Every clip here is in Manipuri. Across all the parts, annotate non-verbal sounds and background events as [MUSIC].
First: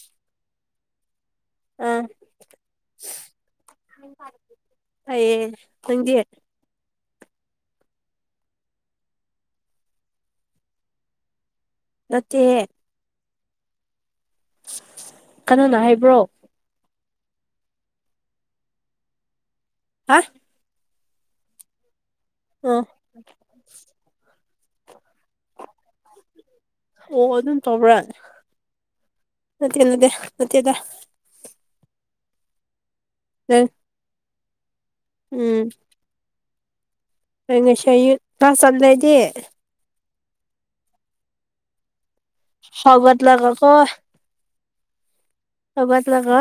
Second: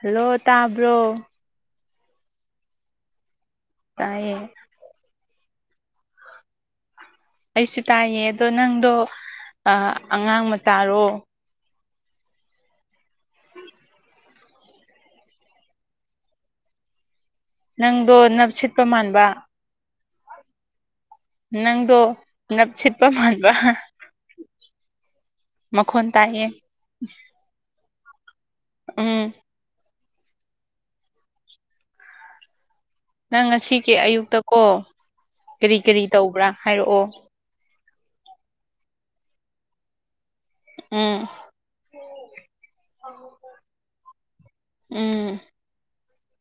ꯍꯜꯂꯣ ꯇꯥꯕ꯭ꯔꯣ ꯇꯥꯏꯌꯦ ꯑ [UNINTELLIGIBLE] ꯅꯪꯗꯤ ꯑꯩꯁꯨ ꯇꯥꯏꯌꯦ ꯑꯗꯣ ꯅꯪꯗꯣ ꯑ ꯑꯉꯥꯡ ꯃꯆꯥꯔꯣ ꯅꯠꯇꯦ [INAUDIBLE] ꯀꯅꯥꯅ ꯍꯥꯏꯕ꯭ꯔꯣ ꯅꯪꯗꯣ ꯅꯞ ꯁꯤꯠꯄ ꯃꯥꯟꯕ ꯍꯥ ꯅꯪꯗꯣ ꯅꯥꯞ ꯑ ꯁꯤꯠ [UNINTELLIGIBLE] ꯃꯈꯣꯟ ꯇꯥꯏꯍꯦ ꯑꯣ ꯑꯗꯨꯝ ꯇꯧꯕ꯭ꯔ ꯎꯝ [UNINTELLIGIBLE] ꯅꯪ ꯉꯁꯤꯒꯤ ꯑꯌꯨꯛꯇ ꯀꯣ ꯎꯝ ꯀꯔꯤ ꯀꯔꯤ ꯇꯧꯕ꯭ꯔꯥ ꯍꯥꯏꯔꯛꯑꯣ [UNINTELLIGIBLE] ꯀ꯭ꯂꯥꯁ [UNINTELLIGIBLE] ꯎꯝ ꯍꯧꯒꯠꯂꯒ ꯀꯣ ꯎꯝ ꯍꯧꯒꯠꯂꯒ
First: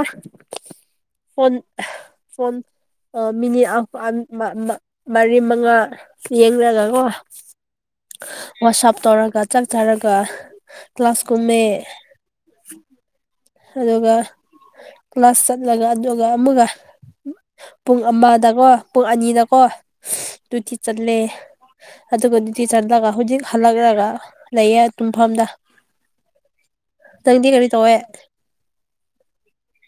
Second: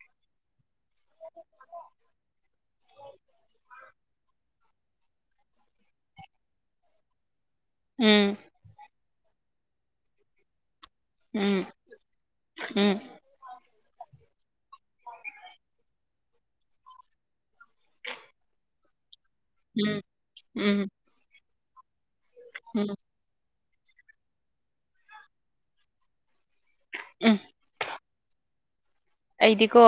ꯐꯣꯟ ꯐꯣꯟ ꯑ ꯃꯤꯅꯤꯠ [UNINTELLIGIBLE] ꯃꯔꯤ ꯃꯉꯥ ꯌꯦꯡꯔꯒꯀꯣ ꯎꯝ ꯋꯥꯥꯁꯞ ꯇꯧꯔꯒ ꯆꯥꯛ ꯆꯥꯔꯒ ꯀ꯭ꯂꯥꯁ ꯀꯨꯝꯃꯦ ꯎꯝ ꯎꯝ ꯑꯗꯨꯒ ꯀ꯭ꯂꯥꯁ ꯆꯠꯂꯒ ꯑꯗꯨꯒ ꯑꯃꯨꯒ ꯄꯨꯡ ꯑꯃꯗꯀꯣ ꯄꯨꯡ ꯑꯅꯤꯗ ꯀꯣ ꯎꯝ ꯇꯨꯇꯤ ꯎꯝ ꯆꯠꯂꯦ ꯑꯗꯨꯒ ꯗꯨꯇꯤ ꯎꯝ ꯆꯠꯂꯒ ꯍꯨꯖꯤꯛ ꯍꯜꯂꯛꯂꯒ ꯂꯩꯌꯦ ꯇꯨꯡꯐꯝꯗ ꯎꯝ ꯅꯪꯗꯤ ꯀꯔꯤ ꯇꯧꯋꯦ ꯑꯩꯗꯤꯀꯣ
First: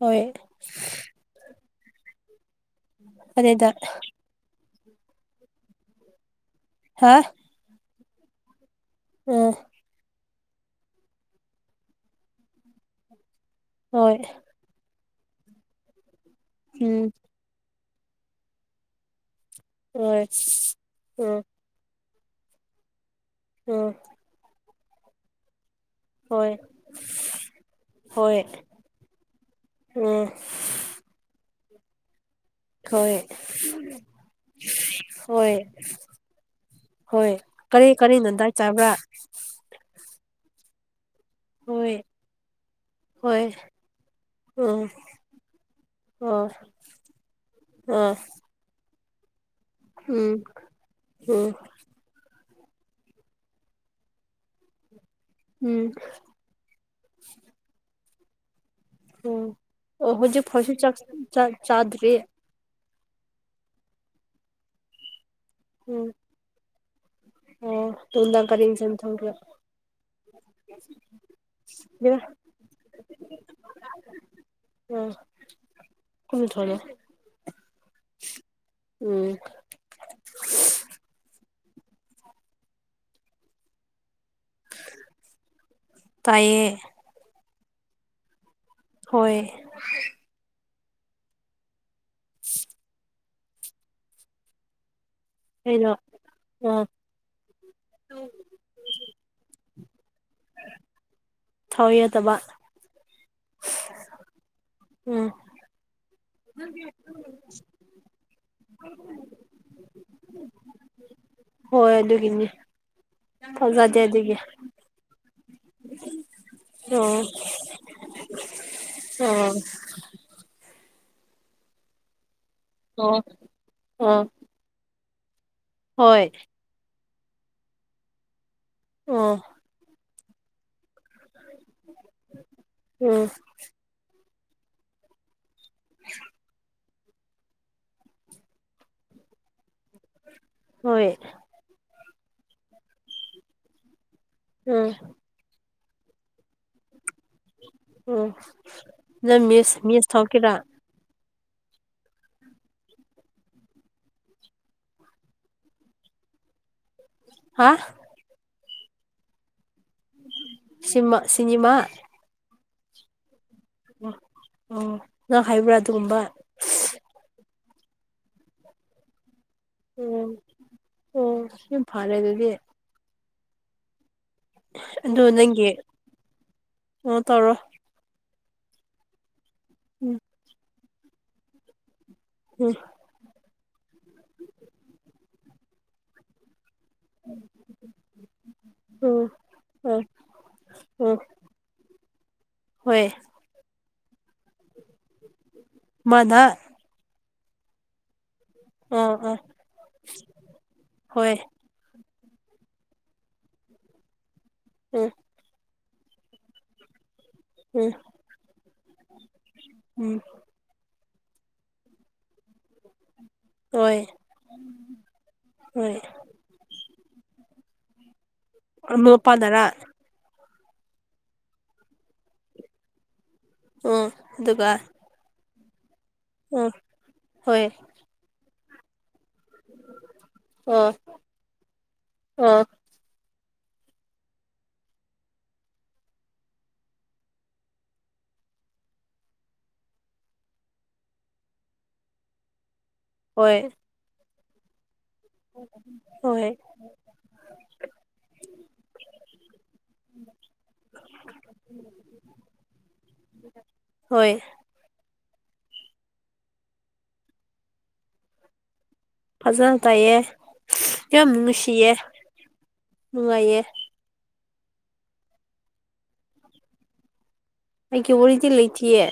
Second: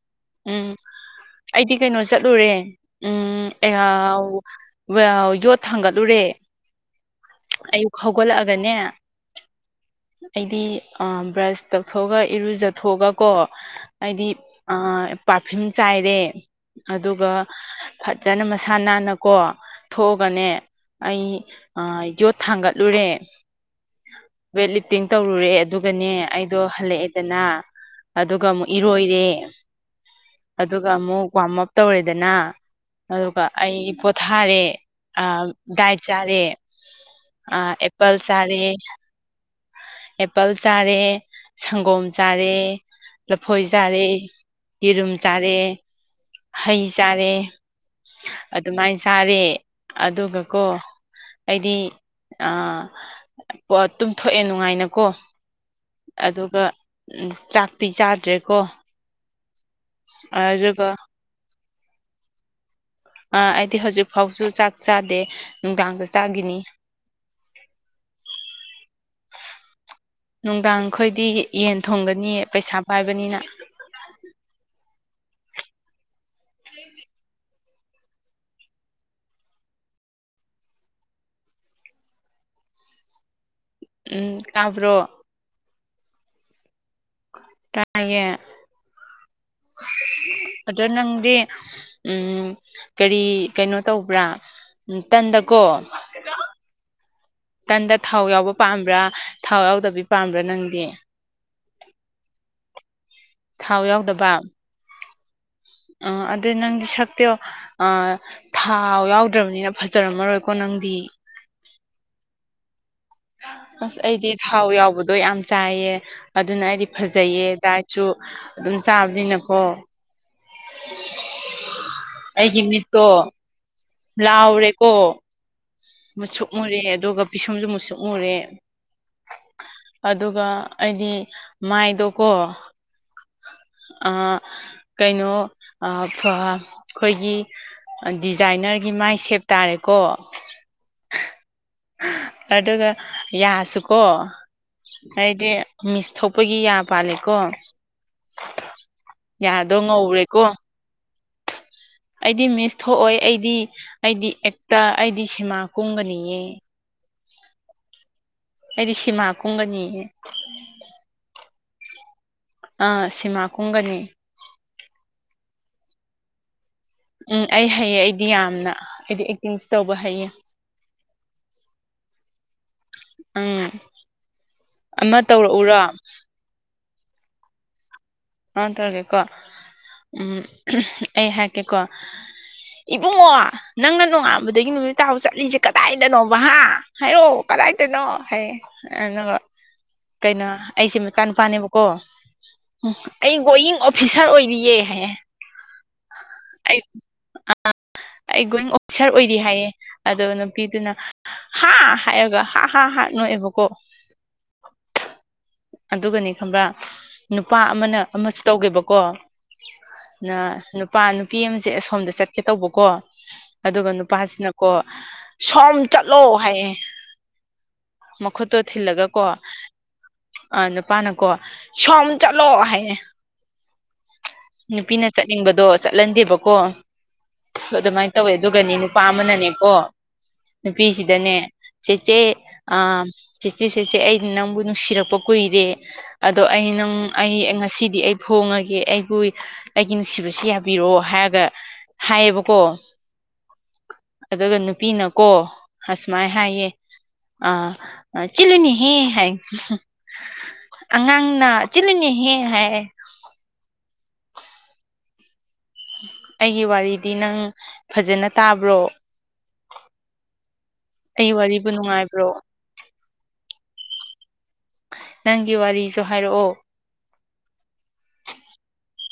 ꯍꯣꯏ ꯎꯝ ꯑꯩꯗꯤ ꯀꯩꯅꯣ ꯆꯠꯂꯨꯔꯦ ꯎꯝ ꯑꯗꯨꯗ [UNINTELLIGIBLE] [UNINTELLIGIBLE] ꯌꯣꯠ ꯊꯥꯡꯒꯠꯂꯨꯔꯦ ꯍꯥ ꯑꯌꯨꯛ ꯍꯧꯒꯠꯂꯛꯑꯒꯅꯦ ꯎꯝ ꯑꯩꯗꯤ ꯑꯥ ꯕ꯭ꯔꯁ ꯇꯧꯊꯣꯛꯑꯒ ꯏꯔꯨꯖꯊꯣꯛꯑꯒꯀꯣ ꯍꯣꯏ ꯑꯩꯗꯤ ꯄꯥꯔꯐꯤꯝ ꯆꯥꯏꯔꯦ ꯎꯝ ꯑꯗꯨꯒ ꯐꯖꯅ ꯃꯁꯥ ꯅꯥꯟꯅꯀꯣ ꯍꯣꯏ ꯊꯣꯛꯑꯒꯅꯦ ꯑꯩ ꯎꯝ ꯑ ꯌꯣꯠ ꯊꯥꯡꯒꯠꯂꯨꯔꯦ ꯎꯝ ꯋꯦꯠ ꯂꯤꯞꯇꯤꯡ ꯇꯧꯔꯨꯔꯦ ꯑꯗꯨꯒꯅꯦ ꯍꯣꯏ ꯑꯩꯗꯣ ꯍꯜꯂꯛꯑꯦꯗꯅ ꯍꯣꯏ ꯑꯗꯨꯒ ꯑꯃꯨꯛ ꯏꯔꯣꯏꯔꯦ ꯑ ꯎꯝ ꯑꯗꯨꯒ ꯑꯃꯨꯛ ꯋꯥꯝꯑꯞ ꯇꯧꯔꯦꯗꯅ ꯍꯣꯏ ꯑꯗꯨꯒ ꯑꯩ ꯄꯣꯊꯥꯔꯦ ꯑꯥ ꯍꯣꯏ ꯗꯥꯏꯠ ꯆꯥꯔꯦ ꯍꯣꯏ ꯑꯥ ꯀꯔꯤ ꯑꯦꯄꯜ ꯀꯔꯤꯅ ꯗꯥꯏꯠ ꯆꯥꯔꯦ ꯆꯥꯕ꯭ꯔꯥ ꯑꯦꯄꯜ ꯆꯥꯔꯦ ꯍꯣꯏ ꯁꯪꯒꯣꯝ ꯆꯥꯔꯦ ꯍꯣꯏ ꯂꯐꯣꯏ ꯆꯥꯔꯦ ꯎꯝ ꯌꯦꯔꯨꯝ ꯆꯥꯔꯦ ꯑꯣ ꯍꯩ ꯆꯥꯔꯦ ꯑꯥ ꯑꯗꯨꯃꯥꯏ ꯆꯥꯔꯦ ꯎꯝ ꯑꯗꯨꯒꯀꯣ ꯎꯝ ꯑꯩꯗꯤ ꯑꯥ [UNINTELLIGIBLE] ꯇꯨꯝꯊꯣꯛꯑꯦ ꯅꯨꯡꯉꯥꯏꯅꯀꯣ ꯎꯝ ꯑꯗꯨꯒ ꯆꯥꯛꯇꯤ ꯆꯥꯗ꯭ꯔꯦꯀꯣ ꯑꯣ ꯍꯧꯖꯤꯛ ꯐꯥꯎꯁꯤ ꯑꯗꯨꯒ ꯆꯥꯛ ꯆ ꯆꯥꯗꯔꯤ ꯑꯥ ꯑꯩꯗꯤ ꯍꯧꯖꯤꯛ ꯐꯥꯎꯁꯨ ꯆꯥꯛ ꯆꯥꯗꯦ ꯅꯨꯡꯗꯥꯡꯗ ꯎꯝ ꯆꯥꯒꯤꯅꯤ ꯑꯣ ꯇꯨꯡꯗ ꯀꯔꯤ ꯏꯟꯁꯥꯡ ꯊꯣꯡꯒꯔ꯭ꯦ ꯅꯨꯡꯗꯥꯡ ꯈꯣꯏꯗꯤ ꯌꯦꯟ ꯊꯣꯡꯒꯅꯤ ꯄꯩꯁꯥ ꯄꯥꯏꯕꯅꯤꯅ ꯑ [UNINTELLIGIBLE] [UNINTELLIGIBLE] ꯎꯝ ꯎꯝ ꯇꯥꯕ꯭ꯔꯣ ꯇꯥꯏꯌꯦ ꯇꯥꯏꯌꯦ ꯍꯣꯏ ꯑꯗꯣ ꯅꯪꯗꯤ ꯎꯝ ꯀꯔꯤ ꯀꯩꯅꯣ ꯇꯧꯕ꯭ꯔꯥ ꯇꯟꯗ ꯀꯣ ꯑꯩꯅ ꯑꯥ ꯇꯟꯗ ꯊꯥꯎ ꯌꯥꯎꯕ ꯄꯥꯝꯕ꯭ꯔꯥ ꯊꯥꯎ ꯌꯥꯎꯗꯕꯤ ꯄꯥꯝꯕ꯭ꯔꯥ ꯅꯪꯗꯤ ꯊꯥꯎ ꯌꯥꯎꯗꯕ ꯊꯥꯎ ꯌꯥꯎꯗꯕ ꯎꯝ ꯎꯝ ꯑꯗꯨ ꯅꯪ ꯁꯛꯇ ꯊꯥꯎ ꯌꯥꯎꯗ꯭ꯔꯕꯅꯤꯅ ꯐꯖꯔꯝꯃꯔꯣꯏꯀꯣ ꯅꯪꯗꯤ ꯍꯣꯏ ꯑꯗꯨꯒꯤꯅꯤ ꯊꯥꯖꯗꯦ ꯑꯁ ꯑꯩꯗꯤ ꯑꯗꯨꯒꯤ ꯊꯥꯎ ꯌꯥꯎꯕꯗꯣ ꯌꯥꯝ ꯆꯥꯏꯌꯦ ꯑꯗꯨꯅ ꯑꯩꯗꯤ ꯑꯣ ꯐꯖꯩꯌꯦ ꯗꯥꯏꯠꯁꯨ ꯑꯗꯨꯝ ꯑꯣ ꯆꯥꯕꯅꯤꯅꯀꯣ [UNINTELLIGIBLE] ꯑꯩꯒꯤꯃꯤ ꯑꯣ ꯑꯣ ꯂꯥꯎꯔꯦꯀꯣ ꯍꯣꯏ ꯃꯨꯠꯁꯨꯛ ꯃꯨꯔꯦ ꯑꯗꯨꯒ ꯄꯤꯁꯨꯝꯁꯨ ꯃꯨꯠꯁꯨꯛ ꯃꯨꯔꯦ ꯑꯣ ꯑꯗꯨꯒ ꯑꯩꯗꯤ ꯃꯥꯏꯗꯣꯀꯣ ꯎꯝ ꯑ ꯀꯩꯅꯣ ꯑ ꯈ ꯈꯣꯏꯒꯤ ꯗꯤꯖꯥꯏꯅꯔꯒꯤ ꯃꯥꯏ ꯁꯦꯞ ꯇꯥꯔꯦꯀꯣ ꯍꯣꯏ ꯑꯗꯨꯒ ꯌꯥꯁꯨꯀꯣ ꯎꯝ ꯑꯩꯗꯤ ꯃꯤꯁ ꯊꯣꯛꯄꯒꯤ ꯌꯥ ꯄꯥꯜꯂꯤꯀꯣ ꯑꯣ ꯅꯪ ꯃꯤꯁ ꯌꯥꯗꯣ ꯃꯤꯁ ꯉꯧꯔꯦꯀꯣ ꯊꯣꯛꯈꯤꯔꯥ ꯑꯩꯗꯤ ꯃꯤꯁ ꯊꯣꯛꯑꯣꯏ ꯑꯩꯗꯤ ꯑꯩꯗꯤ ꯑꯦꯛꯇ ꯑꯩꯗꯤ ꯁꯤꯃꯥ ꯀꯨꯝꯒꯅꯤꯌꯦ ꯍꯥ ꯑꯩꯗꯤ ꯁꯤꯃꯥ ꯀꯨꯝꯒꯅꯤ ꯁꯤꯃ ꯁꯤꯅꯤꯃ ꯑꯥ ꯁꯤꯃꯥ ꯀꯨꯝꯒꯅꯤ ꯎ ꯅꯪ ꯍꯥꯏꯕ꯭ꯔꯥ ꯑꯗꯨꯒꯨꯝꯕ ꯎꯝ ꯑꯩ ꯍꯩꯌꯦ ꯑꯩꯗꯤ ꯌꯥꯝꯅ ꯑꯩꯗꯤ ꯑꯦꯛꯇꯤꯡꯁꯦ ꯇꯧꯕ ꯍꯥꯏꯌꯦ ꯎꯝ ꯑꯣ ꯌꯥꯝ ꯐꯔꯦ ꯑꯗꯨꯗꯤ ꯑꯪ ꯅꯪꯒꯤ ꯑꯣ ꯇꯧꯔꯣ ꯑ ꯇꯧꯔꯒꯦꯀꯣ ꯎꯝ ꯑꯩ ꯍꯥꯏꯀꯦꯀꯣ ꯎꯝ ꯏꯕꯨꯡꯉꯣ ꯅꯪꯅ ꯅꯣꯡꯉꯥꯟꯕꯗꯒꯤ ꯅꯨꯃꯤꯠ ꯇꯥꯕꯥ ꯆꯠꯂꯤꯁꯦ ꯀꯗꯥꯏꯗꯅꯣꯕꯥ ꯍꯥꯏꯔꯛ ꯑꯣ ꯀꯗꯥꯏꯗꯅꯣ ꯍꯥꯏꯌꯦ ꯎꯝ ꯑꯗꯨꯒ ꯎꯝ ꯀꯩꯅꯣ ꯑꯩꯁꯦ ꯎꯝ ꯃꯆꯥ ꯅꯨꯨꯄꯥꯅꯦꯕꯀꯣ ꯍꯣꯏ ꯑꯩ ꯒꯣꯌꯤꯡ ꯑꯣꯐꯤꯁꯥꯔ ꯑꯣꯏꯔꯤꯌꯦ ꯍꯥꯏꯌꯦ ꯃꯥꯅ ꯑꯩ ꯑ ꯑꯩ ꯒꯣꯌꯤꯡ ꯑꯣꯐꯤꯁꯥꯔ ꯑꯥ ꯑꯣꯏꯔꯤ ꯑꯥ ꯍꯥꯏꯌꯦ ꯑꯗꯣ ꯅꯨꯄꯤꯗꯨꯅ ꯍꯣꯏ ꯍꯥ ꯍꯥꯏꯔꯒ ꯍꯥ ꯍꯥ ꯅꯣꯛꯑꯦꯕꯀꯣ ꯎꯝ ꯑꯗꯨꯒꯅꯦ ꯈꯝꯕ꯭ꯔꯥ ꯅꯨꯄꯥ ꯎꯝ ꯑꯃꯅ ꯑꯃꯁꯨ ꯇꯧꯒꯦꯕꯀꯣ ꯎꯝ ꯅ ꯅꯨꯄꯥ ꯅꯨꯄꯤ ꯑꯃꯁꯦ ꯑꯁꯣꯝꯗ ꯆꯠꯀꯦ ꯇꯧꯕꯀꯣ ꯑꯗꯨꯒ ꯍꯣꯏ ꯅꯨꯄꯥꯁꯤꯅꯀꯣ ꯁꯣꯝ ꯍꯣꯏ ꯆꯠꯂꯣ ꯍꯥꯏꯌꯦ ꯃꯈꯨꯠꯇꯣ ꯊꯤꯜꯂꯒ ꯀꯣ ꯃꯄꯥꯟꯗꯔꯥ ꯑꯥ ꯅꯨꯄꯥꯅꯀꯣ ꯁꯣꯝ ꯆꯠꯂꯣ ꯍꯥꯏꯌꯦ ꯎꯝ ꯑꯗꯨꯒ ꯅꯨꯄꯤꯅ ꯆꯠꯅꯤꯡꯕꯗꯣ ꯆꯠꯍꯟꯗꯦꯕꯀꯣ ꯎꯝ ꯍꯣꯏ ꯑꯗꯨꯃꯥꯏꯅ ꯇꯧꯋꯦ ꯑꯗꯨꯒꯅꯤ ꯅꯨꯄꯥ ꯑꯃꯅ ꯃꯦꯀꯣ ꯑꯣ ꯅꯨꯄꯤꯁꯤꯗꯅꯦ ꯆꯦ ꯆꯦ ꯑꯣ ꯑ ꯆꯦꯆꯦ ꯆꯦꯆꯦ ꯑꯩꯩꯅ ꯅꯪꯕꯨ ꯅꯨꯡꯁꯤꯔꯛꯄ ꯀꯨꯏꯔꯦ ꯑꯗꯣ ꯑꯩ ꯅꯪ ꯑꯩ ꯉꯁꯤꯗꯤ ꯑꯩ ꯐꯣꯡꯉꯒꯦ ꯑꯩꯕꯨ ꯑꯩꯒꯤ ꯅꯨꯡꯁꯤꯕꯁꯤ ꯌꯥꯕꯤꯔꯣ ꯍꯥꯏꯔꯒ ꯍꯥꯏꯌꯦꯕꯀꯣ ꯍꯣꯏ ꯑꯗꯨꯒ ꯅꯨꯄꯤꯅꯀꯣ ꯑꯁꯨꯃꯥꯏ ꯍꯣꯏ ꯍꯥꯏꯌꯦ ꯑꯥ ꯆꯜꯅꯤꯅꯦꯍꯦ ꯍꯥꯏ ꯑꯉꯥꯡꯅ ꯆꯤꯜꯂꯅꯦꯍꯦ ꯍꯥꯏ ꯍꯣꯏ ꯑꯩꯒꯤ ꯋꯥꯔꯤꯗꯤ ꯅꯪ ꯐꯖꯟꯅ ꯇꯥꯕ꯭ꯔꯣ ꯐꯖꯟꯅ ꯇꯥꯏꯌꯦ ꯌꯥꯝ ꯑꯩ ꯋꯥꯔꯤꯕꯨ ꯅꯨꯡꯁꯤꯌꯦ ꯅꯨꯡꯉꯥꯏꯕ꯭ꯔꯣ ꯅꯨꯡꯉꯥꯏꯌꯦ ꯅꯪꯒꯤ ꯋꯥꯔꯤꯁꯨ ꯍꯥꯏꯔꯛꯑꯣ ꯑꯩꯒꯤ ꯋꯥꯔꯤꯗꯤ ꯂꯩꯇꯤꯌꯦ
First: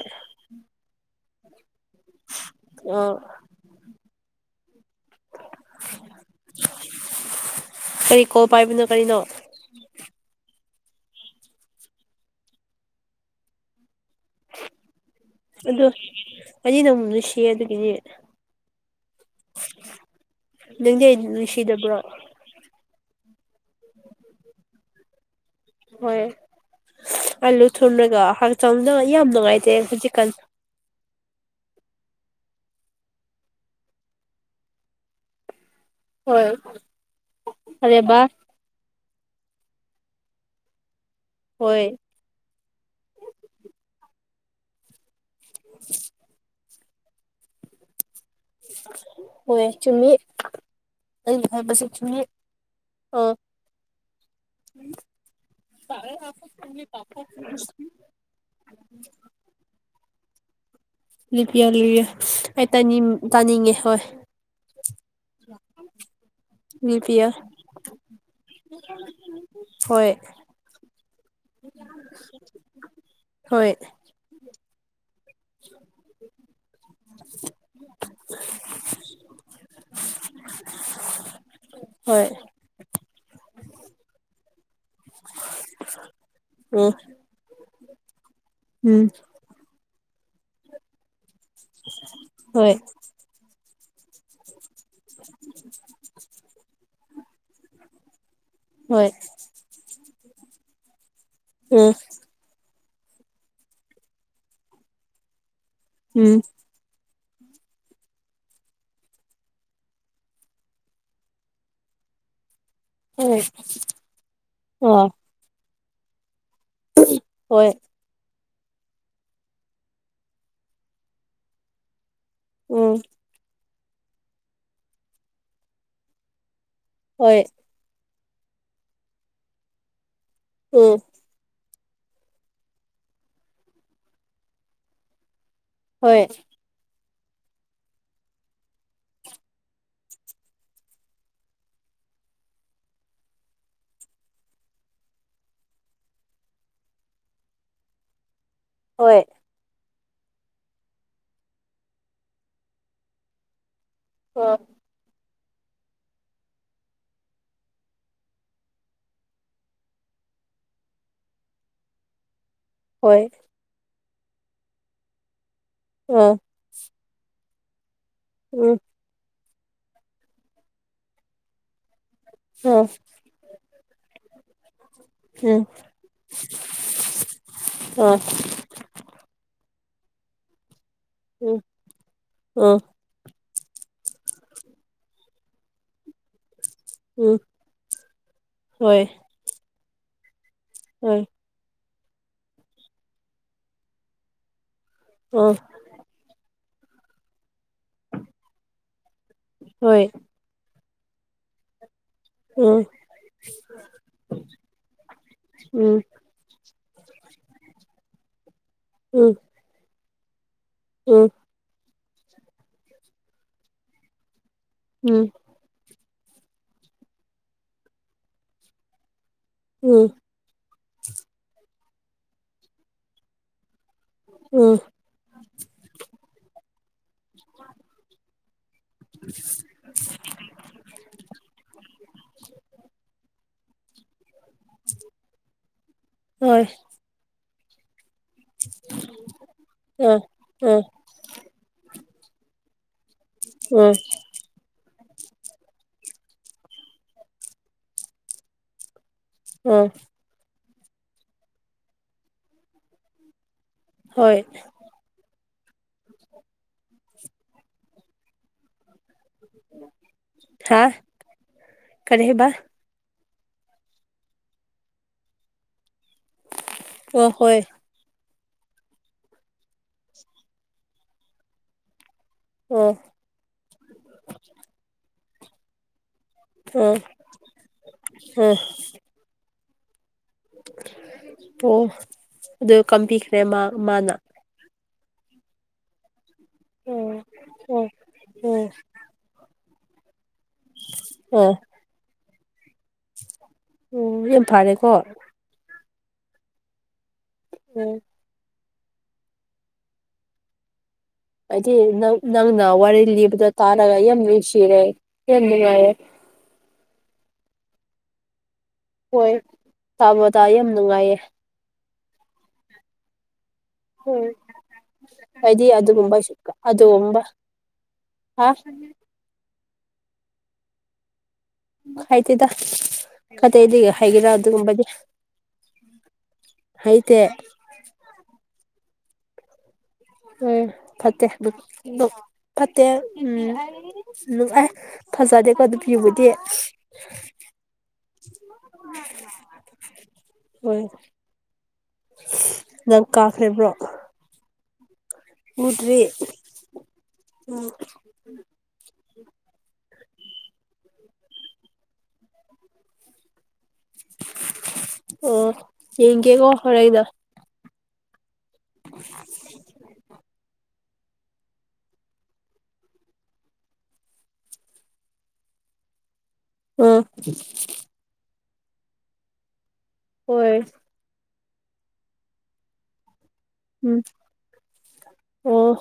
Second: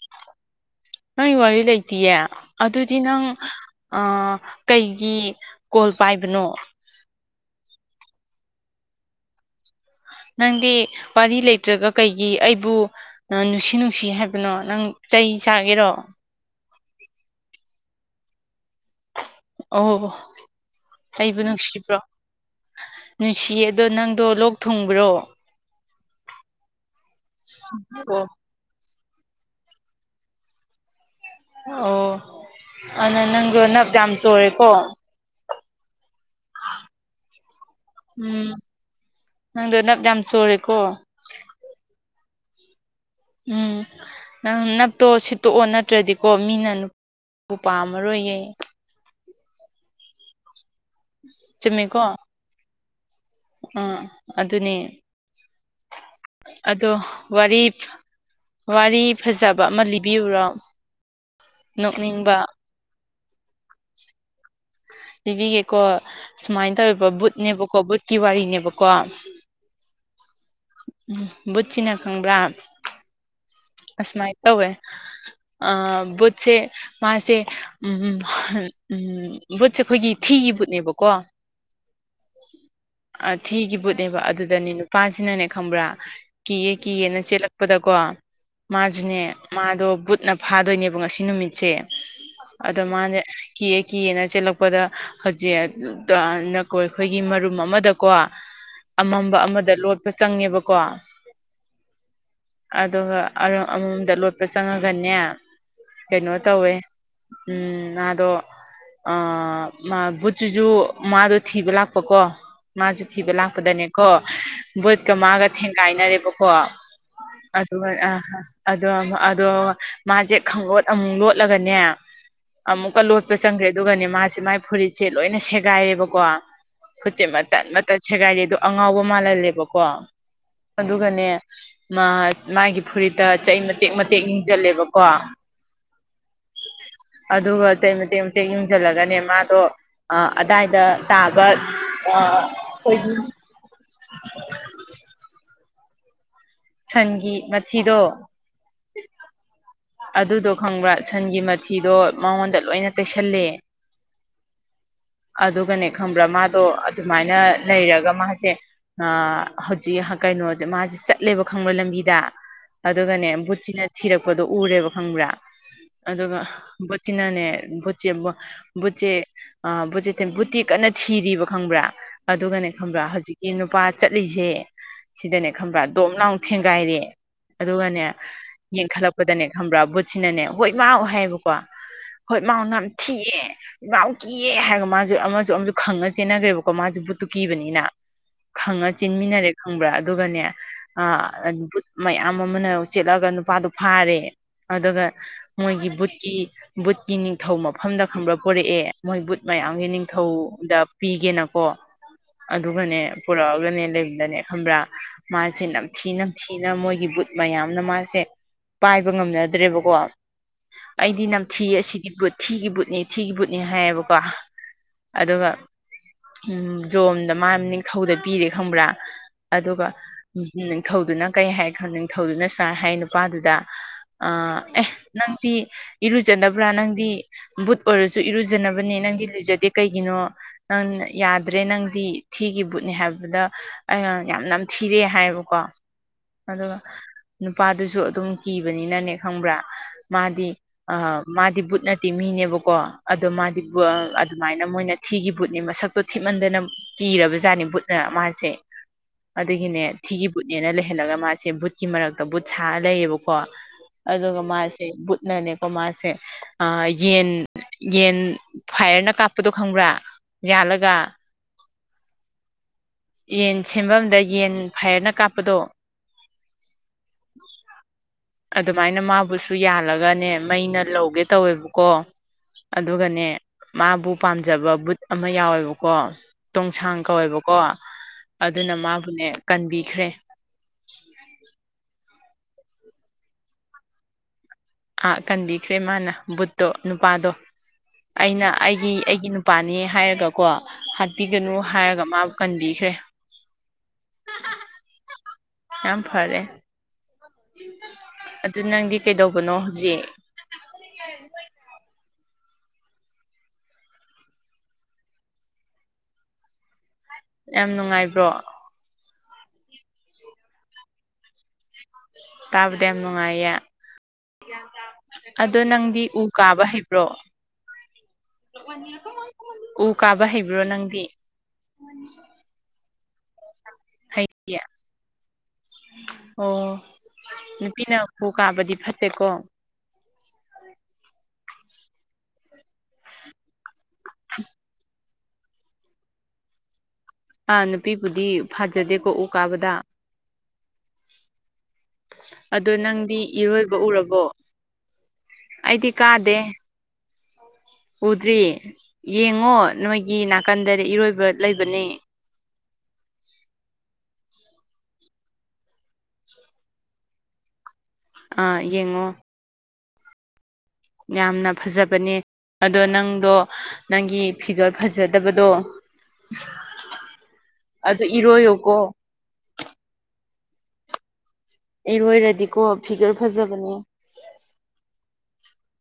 ꯅꯪꯒꯤ ꯋꯥꯔꯤ ꯂꯩꯇꯤꯌꯦ ꯑꯗꯨꯗꯤ ꯑꯣ ꯅꯪ ꯑ ꯀꯩꯒꯤ ꯀꯣꯜ ꯄꯥꯏꯕꯅꯣ ꯀꯔꯤ ꯀꯣꯜ ꯄꯥꯏꯕꯅꯣ ꯀꯔꯤꯅꯣ ꯅꯪꯗꯤ ꯋꯥꯔꯤ ꯂꯩꯇ꯭ꯔꯒ ꯀꯩꯒꯤ ꯑꯩꯕꯨ ꯑ ꯅꯨꯡꯁꯤ ꯅꯨꯡꯁꯤ ꯍꯥꯏ ꯕꯅꯣ ꯅꯪ ꯆꯩ ꯑꯗꯨ ꯁꯥꯒꯦꯔꯣ ꯑꯩꯗꯤ ꯑꯪꯕꯨ ꯅꯨꯡꯁꯤꯌꯦ ꯑꯗꯨꯒꯤꯅꯤ ꯑꯣ ꯅꯪꯗꯤ ꯑꯩ ꯑꯩꯕꯨ ꯅꯨꯡꯁꯤꯗꯕ꯭ꯔꯣ ꯅꯨꯡꯁꯤꯕ꯭ꯔꯣ ꯅꯨꯡꯁꯤꯌꯦ ꯑꯗꯣ ꯅꯪꯗꯣ ꯂꯣꯛ ꯊꯨꯡꯕ꯭ꯔꯣ ꯍꯣꯏ ꯑꯂꯨ ꯑꯣ ꯊꯨꯔꯒ ꯍꯛꯆꯥꯡꯗ ꯌꯥꯝ ꯅꯨꯡꯉꯥꯏꯇꯦ ꯍꯨꯖꯤꯛꯀꯥꯟ ꯑꯣ ꯑꯅ ꯅꯪꯖꯨ ꯅꯞ ꯌꯥꯝ ꯆꯣꯔꯦꯀꯣ ꯍꯣꯏ ꯑꯔꯦꯕ ꯎꯝ ꯅꯪꯗꯣ ꯅꯞ ꯌꯥꯝ ꯆꯣꯔꯦꯀꯣ ꯍꯣꯏ ꯎꯝ ꯅꯪ ꯅꯞꯇꯣ ꯁꯤꯠꯇꯣꯛꯑꯣ ꯅꯠꯇ꯭ꯔꯗꯤꯀꯣ ꯃꯤꯅ ꯅꯨ ꯕꯨ ꯄꯥꯝꯃꯔꯣꯏꯌꯦ ꯍꯣꯏ ꯆꯨꯝꯃꯤ ꯑꯩꯅ ꯍꯥꯏꯕꯁꯦ ꯆꯨꯝꯃꯤ ꯑꯣ ꯑ ꯑꯗꯨꯅꯦ ꯑꯗꯣ ꯋꯥꯔꯤ [INAUDIBLE] ꯋꯥꯔꯤ ꯐꯖꯕ ꯑꯃ ꯂꯤꯕꯤꯌꯨꯔꯣ ꯂꯤꯄꯤꯌꯣ ꯂꯤꯕꯤꯌꯣ ꯅꯣꯛꯅꯤꯡꯕ ꯑꯩ ꯇꯅꯤꯃꯨ ꯇꯥꯅꯤꯡꯉꯦ ꯍꯣꯏ ꯂꯤꯕꯤꯒꯦꯀꯣ ꯁꯨꯃꯥꯏ ꯇꯧꯋꯦꯕ ꯂꯤꯄꯤꯌꯥ ꯕꯨꯠꯅꯦꯕꯀꯣ ꯕꯨꯠꯀꯤ ꯋꯥꯔꯤꯅꯦꯕꯀꯣ ꯍꯣꯏ ꯎꯝ ꯕꯨꯠꯁꯤꯅ ꯈꯪꯕ꯭ꯔꯥ ꯍꯣꯏ ꯑꯁꯃꯥꯏ ꯇꯧꯋꯦ ꯑꯥ ꯕꯨꯠꯁꯦ ꯃꯥꯁꯦ ꯎꯝ ꯎꯝ ꯎꯝ ꯕꯨꯠꯁꯦ ꯈꯣꯏꯒꯤ ꯊꯤꯒꯤ ꯕꯨꯠꯅꯦꯕꯀꯣ ꯍꯣꯏ ꯑꯥ ꯊꯤꯒꯤ ꯕꯨꯠꯅꯦꯕ ꯑꯗꯨꯗꯅꯦ ꯅꯨ ꯄꯥꯁꯤꯅꯅꯦ ꯈꯪꯕ꯭ꯔꯥ ꯀꯤꯌꯦ ꯎꯝ ꯀꯤꯌꯦꯅ ꯆꯦꯜꯂꯛꯄꯗꯀꯣ ꯎꯝ ꯃꯥꯖꯨꯅꯦ ꯃꯥꯗꯣ ꯕꯨꯠꯅ ꯐꯥꯗꯣꯏꯅꯦꯕ ꯉꯁꯤ ꯅꯨꯃꯤꯠꯁꯦ ꯍꯣꯏ ꯑꯗꯣ ꯃꯥꯅꯦ ꯀꯤꯌꯦ ꯀꯤꯌꯦꯅ ꯆꯦꯜꯂꯛꯄꯗ ꯍꯧꯖꯤꯛ [UNINTELLIGIBLE] ꯅꯀꯣꯏ ꯈꯣꯏꯒꯤ ꯃꯔꯨꯝ ꯑꯃꯗ ꯀꯣ ꯍꯣꯏ ꯑꯃꯝꯕ ꯑꯃꯗ ꯂꯣꯠꯄ ꯆꯪꯉꯦꯕꯀꯣ [UNINTELLIGIBLE] ꯑꯗꯨꯒ ꯑꯔꯥ [UNINTELLIGIBLE] ꯂꯣꯠꯄ ꯆꯪꯉꯒꯅꯦ ꯀꯩꯅꯣ ꯎꯝ ꯇꯧꯋꯦ ꯎꯝ ꯉꯥꯗꯣ ꯑꯥ ꯃꯥ ꯕꯨꯠꯖꯤꯖꯨ ꯃꯥꯗꯣ ꯊꯤꯕ ꯂꯥꯛꯄꯀꯣ ꯃꯥꯁꯨ ꯊꯤꯕ ꯍꯣꯏ ꯂꯥꯛꯄꯗꯅꯦꯀꯣ ꯑ ꯕꯣꯠꯀ ꯃꯥꯒ ꯊꯦꯡꯒꯥꯏꯅꯔꯦꯕꯀꯣ ꯍꯣꯏ ꯑꯗꯨꯒꯅꯦ ꯑꯍꯥ ꯑꯗꯣ ꯃꯥ ꯑꯗꯣ ꯃꯥꯖꯦ ꯈꯪꯂꯣꯠ ꯑꯃꯨꯛ ꯂꯣꯠꯂꯒꯅꯦ ꯎꯝ ꯑꯃꯨꯛꯀ ꯂꯣꯠꯄ ꯆꯪꯈ꯭ꯔꯦ ꯑꯗꯨꯒꯅꯦ ꯃꯥꯁꯦ ꯃꯥꯏ ꯐꯨꯔꯤꯠꯁꯦ ꯂꯣꯏꯅ ꯁꯦꯒꯥꯏꯔꯦꯕꯀꯣ ꯈꯨꯠꯁꯦ ꯍꯣꯏ ꯃꯇꯠ ꯃꯇꯠ ꯁꯦꯒꯥꯏꯔꯦ ꯑꯗꯨ ꯑꯉꯥꯎꯕ ꯃꯥꯜꯍꯜꯂꯦꯕꯀꯣ ꯎꯝ ꯑꯗꯨꯒꯅꯦ ꯃꯥ ꯃꯥꯒꯤ ꯐꯨꯔꯤꯠꯇ ꯆꯩ ꯃꯇꯦꯛ ꯃꯇꯦꯛ ꯏꯪꯖꯜꯂꯦꯕꯀꯣ ꯍꯣꯏ ꯑꯗꯨꯒ ꯆꯩ ꯃꯇꯦꯛ ꯃꯇꯦꯛ ꯌꯨꯡꯖꯜꯂꯒꯅꯦ ꯃꯥꯗꯣ ꯑꯥ ꯑꯗꯥꯏꯗ ꯇꯥꯕ ꯑꯥ ꯑꯈꯣꯏꯒꯤ [INAUDIBLE] ꯁꯟꯒꯤ ꯃꯊꯤꯗꯣ ꯍꯣꯏ ꯑꯗꯨꯗꯣ ꯈꯪꯕ꯭ꯔꯥ ꯁꯟꯒꯤ ꯃꯊꯤꯗꯣ ꯃꯉꯣꯟꯗ ꯂꯣꯏꯅ ꯇꯩꯁꯜꯂꯦ [UNINTELLIGIBLE] ꯑꯗꯨꯒꯅꯦ ꯈꯪꯕ꯭ꯔꯥ ꯃꯥꯗꯣ ꯑꯗꯨꯃꯥꯏꯅ ꯂꯩꯔꯒ ꯃꯥꯖꯦ ꯑꯥ ꯍꯧꯖꯤꯛ ꯀꯩꯅꯣꯖꯦ ꯃꯥꯖꯦ ꯆꯠꯂꯦꯕ ꯈꯪꯕ꯭ꯔ ꯂꯝꯕꯤꯗ ꯑꯗꯨꯒꯅꯦ ꯍꯣꯏ ꯕꯨꯠꯁꯤꯅ ꯊꯤꯔꯛꯄꯗꯣ ꯎꯔꯦꯕ ꯈꯪꯕ꯭ꯔꯥ ꯑꯗꯨꯒ ꯑ ꯕꯨꯠ ꯆꯤꯅꯅꯦ ꯕꯨꯠꯁꯦ ꯑꯃꯨꯋꯥ [INAUDIBLE] ꯕꯨꯠꯆꯦ ꯑꯥ ꯕꯨꯠꯁꯦ ꯕꯨꯠꯇꯤ ꯀꯟꯅ ꯊꯤꯔꯤꯕ ꯈꯪꯕ꯭ꯔꯥ ꯑꯗꯨꯒꯅꯦ ꯑ ꯎꯝ ꯈꯪꯕ꯭ꯔꯥ ꯍꯧꯖꯤꯛꯀꯤ ꯅꯨꯄꯥ ꯆꯠꯂꯤꯁꯦ ꯑ ꯁꯤꯗꯅꯦ ꯈꯪꯕ꯭ꯔꯥ ꯗꯣꯝ ꯅꯥꯎ ꯊꯦꯡꯒꯥꯏꯔꯦ ꯑꯗꯨꯒꯅꯦ ꯌꯦꯡꯈꯠꯂꯛꯄꯗꯅꯦ ꯈꯪꯕ꯭ꯔꯥ ꯕꯨꯠꯁꯤꯅꯅꯦ ꯍꯣꯏ ꯃꯥꯥꯎ ꯍꯥꯏꯌꯦꯕꯀꯣ ꯎꯝ ꯍꯣꯏ ꯑ ꯃꯥꯥꯎꯅ ꯊꯤꯌꯦ ꯃꯥꯎ ꯀꯤꯌꯦ ꯍꯥꯏꯔꯒ ꯃꯥꯁꯨ ꯑꯃꯁꯨ ꯑꯃꯁꯨ ꯈꯪꯉ ꯆꯦꯟꯅꯒ꯭ꯔꯦꯕ ꯀꯣ ꯃꯥꯖꯨ ꯕꯨꯠꯇꯨ ꯎꯝ ꯀꯤꯕꯅꯤꯅ ꯈꯪꯉ ꯍꯣꯏ ꯆꯦꯟꯃꯤꯟꯅꯔꯦ ꯈꯪꯕ꯭ꯔꯥ ꯑꯗꯨꯒꯅꯦ ꯍꯣꯏ ꯑꯥ ꯕꯨꯠ ꯃꯌꯥꯝ ꯑꯃꯅ ꯆꯦꯂꯑꯒ ꯅꯨꯄꯥꯗꯨ ꯐꯥꯔꯦ ꯑꯗꯨꯒ ꯎꯝ ꯃꯣꯏꯒꯤ ꯕꯨꯠꯀꯤ ꯕꯨꯠꯀꯤ ꯅꯤꯡꯊꯧ ꯃꯐꯝꯗ ꯈꯪꯕ꯭ꯔꯥ ꯄꯣꯔꯛꯑꯦ ꯃꯣꯏ ꯕꯨꯠ ꯃꯌꯥꯝꯒꯤ ꯍꯣꯏ ꯅꯤꯡꯊꯧꯗ ꯄꯤꯒꯦꯅꯀꯣ ꯎꯝ ꯑꯗꯨꯒꯅꯦ ꯄꯨꯔꯛꯑꯒꯅꯦ ꯂꯩꯕꯗꯅꯦ ꯈꯪꯕ꯭ꯔꯥ ꯃꯥꯖꯦ ꯎꯝ ꯅꯝꯊꯤ ꯅꯝꯊꯤꯅ ꯃꯣꯏꯒꯤ ꯕꯨꯠ ꯃꯌꯥꯝꯅ ꯃꯥꯖꯦ ꯄꯥꯏꯕ ꯎꯝ ꯉꯝꯅꯗ꯭ꯔꯦꯕꯀꯣ ꯎꯝ ꯑꯩꯗꯤ ꯎꯝ ꯅꯝ ꯊꯤ ꯑꯁꯤꯗꯤ ꯕꯨꯠ ꯊꯤꯒꯤ ꯕꯨꯠꯅꯤ ꯊꯤꯒꯤ ꯕꯨꯠꯅꯤ ꯍꯥꯏꯌꯦꯕꯀꯣ ꯎꯝ ꯑꯗꯨꯒ ꯎꯝ ꯖꯣꯝꯗ ꯃꯥ ꯅꯤꯡꯊꯧꯗ ꯄꯤꯔꯦ ꯈꯪꯕ꯭ꯔꯥ ꯑꯗꯨꯒ ꯎꯝ ꯅꯤꯡꯊꯧꯗꯨꯅ ꯀꯩ ꯍꯥꯏ ꯈꯟ ꯅꯤꯡꯊꯧꯗꯨꯅ ꯁꯃꯥꯏ ꯍꯥꯏ ꯅꯨꯄꯥꯗꯨꯗ ꯑꯥ ꯎꯝ ꯑꯦ ꯅꯪꯗꯤ ꯏꯔꯨꯖꯅꯕ꯭ꯔꯥ ꯅꯪꯗꯤ ꯕꯨꯠ ꯑꯣꯏꯔꯁꯨ ꯏꯔꯨꯖꯅꯕꯅꯤ ꯅꯪꯗꯤ ꯂꯨꯖꯗꯦ ꯀꯩꯒꯤꯅꯣ ꯅꯪ ꯌꯥꯗ꯭ꯔꯦ ꯅꯪꯗꯤ ꯊꯤꯒꯤ ꯕꯨꯠꯅꯤ ꯍꯥꯏꯕꯗ ꯑꯩꯅ ꯌꯥꯝꯅ ꯅꯝ ꯊꯤꯔꯦ ꯍꯥꯏꯌꯦꯕꯀꯣ ꯍꯣꯏ ꯑꯗꯨꯒ ꯅꯨꯄꯥꯗꯨꯁꯨ ꯑꯗꯨꯝ ꯀꯤꯕꯅꯤꯅꯅꯦ ꯈꯪꯕ꯭ꯔꯥ ꯑ ꯃꯥꯗꯤ ꯑ ꯑꯥ ꯃꯥꯗꯤ ꯕꯨꯠ ꯅꯠꯇꯦ ꯃꯤꯅꯦꯕꯀꯣ ꯑꯗꯣ ꯃꯥꯗꯤ ꯚꯣ ꯑ ꯑꯗꯨꯃꯥꯏꯅ ꯃꯣꯏꯅ ꯊꯤꯒꯤ ꯕꯨꯠꯅꯦ ꯃꯁꯛꯇꯣ ꯊꯤꯃꯟꯗꯅ ꯀꯤꯔꯕꯖꯥꯠꯅꯤ ꯕꯨꯠꯅ ꯃꯥꯖꯦ ꯑꯗꯨꯒꯤꯅꯦ ꯑ ꯊꯤꯒꯤ ꯕꯨꯠꯅꯦꯅ ꯂꯩꯍꯜꯂꯒ ꯃꯥꯁꯦ ꯕꯨꯠꯀꯤ ꯃꯔꯛꯇ ꯕꯨꯠ ꯁꯥꯔ ꯂꯩꯌꯦꯕꯀꯣ ꯍꯣꯏ ꯑꯗꯨꯒ ꯃꯥꯁ ꯕꯨꯠꯅꯅꯦꯀꯣ ꯃꯥꯁꯦ ꯑꯥ ꯌꯦꯟ ꯌꯦꯟ ꯐꯥꯏꯔꯅ ꯀꯥꯞ ꯄꯇꯣ ꯈꯪꯕ꯭ꯔꯥ ꯍꯥ ꯌꯥꯜꯂꯒ ꯀꯔꯤ ꯍꯥꯏꯕꯥ ꯌꯦꯟ ꯁꯦꯝꯐꯝꯗ ꯌꯦꯟ ꯐꯩꯌꯥꯔꯅ ꯀꯥꯞꯄꯗꯣ ꯑꯣ ꯍꯣꯏ ꯑꯗꯨꯃꯥꯏꯅ ꯃꯥꯕꯨꯁꯨ ꯌꯥꯜꯂꯒꯅꯦ ꯃꯩꯅ ꯂꯧꯒꯦ ꯇꯧꯋꯦꯕꯀꯣ ꯑꯣ ꯑꯗꯨꯒꯅꯦ ꯃꯥꯕꯨ ꯄꯥꯝꯖꯕ ꯕꯨꯠ ꯑꯃ ꯌꯥꯎꯋꯦꯕꯀꯣ ꯑꯣ ꯇꯣꯡꯁꯥꯡ ꯀꯧꯋꯦꯕꯀꯣ ꯑꯣ ꯑꯗꯨꯅ ꯃꯥꯕꯨꯅꯦ ꯀꯟꯕꯤꯈ꯭ꯔꯦ ꯑꯣ ꯑꯗꯨ ꯀꯝꯕꯤꯈ꯭ꯔꯦ ꯃꯥ ꯃꯥꯅ ꯑꯥ ꯀꯟꯕꯤꯈ꯭ꯔꯦ ꯃꯥꯅ ꯕꯨꯠꯇꯣ ꯑꯣ ꯅꯨꯄꯥꯗꯣ ꯑꯣ ꯑꯩꯅ ꯎꯝ ꯑꯩꯒꯤ ꯑꯩꯒꯤ ꯅꯨꯞ ꯄꯥꯅꯦ ꯍꯥꯏꯔꯒꯀꯣ ꯍꯥꯠꯄꯤꯒꯅꯨ ꯍꯥꯏꯔꯒ ꯃꯥꯕꯨ ꯀꯟꯕꯤꯈ꯭ꯔꯦ ꯑꯣ ꯌꯦꯝ ꯐꯔꯦꯀꯣ ꯌꯥꯝ ꯐꯔꯦ ꯎꯝ ꯑꯗꯨ ꯅꯪꯗꯤ ꯀꯩꯗꯧꯕꯅꯣ ꯍꯧꯖꯤꯛ ꯑꯩꯗꯤ ꯅꯪ ꯅꯪꯅ ꯋꯥꯔꯤ ꯂꯤꯕꯗꯣ ꯇꯥꯔꯒ ꯌꯥꯝ ꯅꯨꯡꯁꯤꯔꯦ ꯌꯥꯝ ꯅꯨꯡꯉꯥꯏꯔꯦ ꯌꯥꯝ ꯅꯨꯡꯉꯥꯏꯕ꯭ꯔꯣ ꯍꯣꯏ ꯇꯥꯕꯇꯥ ꯌꯥꯝ ꯅꯨꯡꯉꯥꯏꯌꯦ ꯇꯥꯕꯗ ꯌꯥꯝ ꯅꯨꯡꯉꯥꯏꯌꯦ ꯎꯝ ꯑꯗꯣ ꯑꯩꯗꯤ ꯅꯪꯗꯤ ꯑꯗꯨꯒꯨꯝꯕ ꯎ ꯀꯥꯕ ꯍꯩꯕ꯭ꯔꯣ ꯑꯗꯨꯒꯨꯝꯕ ꯍꯥ ꯎ ꯀꯥꯕ ꯍꯩꯕ꯭ꯔꯣ ꯅꯪꯗꯤ ꯈꯥꯏꯇꯦꯗ ꯈꯟꯗꯦ ꯑꯩꯗꯤ ꯍꯩꯒꯦꯔꯥ ꯍꯩꯇꯤꯌꯦ ꯑꯗꯨꯒꯨꯝꯕꯗꯤ ꯑꯣ ꯍꯩꯇꯦ ꯅꯨꯄꯤꯅ ꯎ ꯀꯥꯕꯗꯤ ꯐꯠꯇꯦꯀꯣ ꯎꯝ ꯐꯠꯇꯦ ꯕꯨꯠ ꯅꯨꯞ ꯐꯠꯇꯦ ꯎꯝ ꯅꯨꯞ ꯑꯦ ꯐꯖꯗꯦꯀꯣ ꯅꯨꯄꯤꯕꯨꯗꯤ ꯑꯥ ꯅꯨꯄꯤꯕꯨꯗꯤ ꯐꯖꯗꯦꯀꯣ ꯎ ꯀꯥꯕꯗ ꯍꯣꯏ ꯑꯗꯣ ꯅꯪ ꯅꯪꯗꯤ ꯀꯥꯈ꯭ꯔꯕ꯭ꯔꯣ ꯏꯔꯣꯏꯕ ꯎꯔꯕꯣ ꯑꯩꯗꯤ ꯎꯗ꯭ꯔꯤ ꯀꯥꯗꯦ ꯎꯝ ꯎꯗ꯭ꯔꯤ ꯌꯦꯡꯉꯣ ꯅꯣꯏꯒꯤ ꯅꯥꯀꯟꯗꯗꯤ ꯏꯔꯣꯏꯕ ꯂꯩꯕꯅꯦ ꯑꯣ ꯌꯦꯡꯒꯦꯀꯣ ꯍꯣꯔꯦꯟꯅ ꯑꯥ ꯌꯦꯡꯉꯣ ꯌꯥꯝꯅ ꯐꯖꯕꯅꯦ ꯑꯗꯣ ꯅꯪꯗꯣ ꯅꯪꯒꯤ ꯐꯤꯒꯔ ꯐꯖꯗꯕꯗꯣ ꯑꯝ ꯑꯗꯨ ꯏꯔꯣꯏ ꯌꯨꯀꯣ ꯍꯣꯏ ꯏꯔꯣꯏꯔꯗꯤꯀꯣ ꯐꯤꯒꯔ ꯐꯖꯕꯅꯦ ꯑꯣ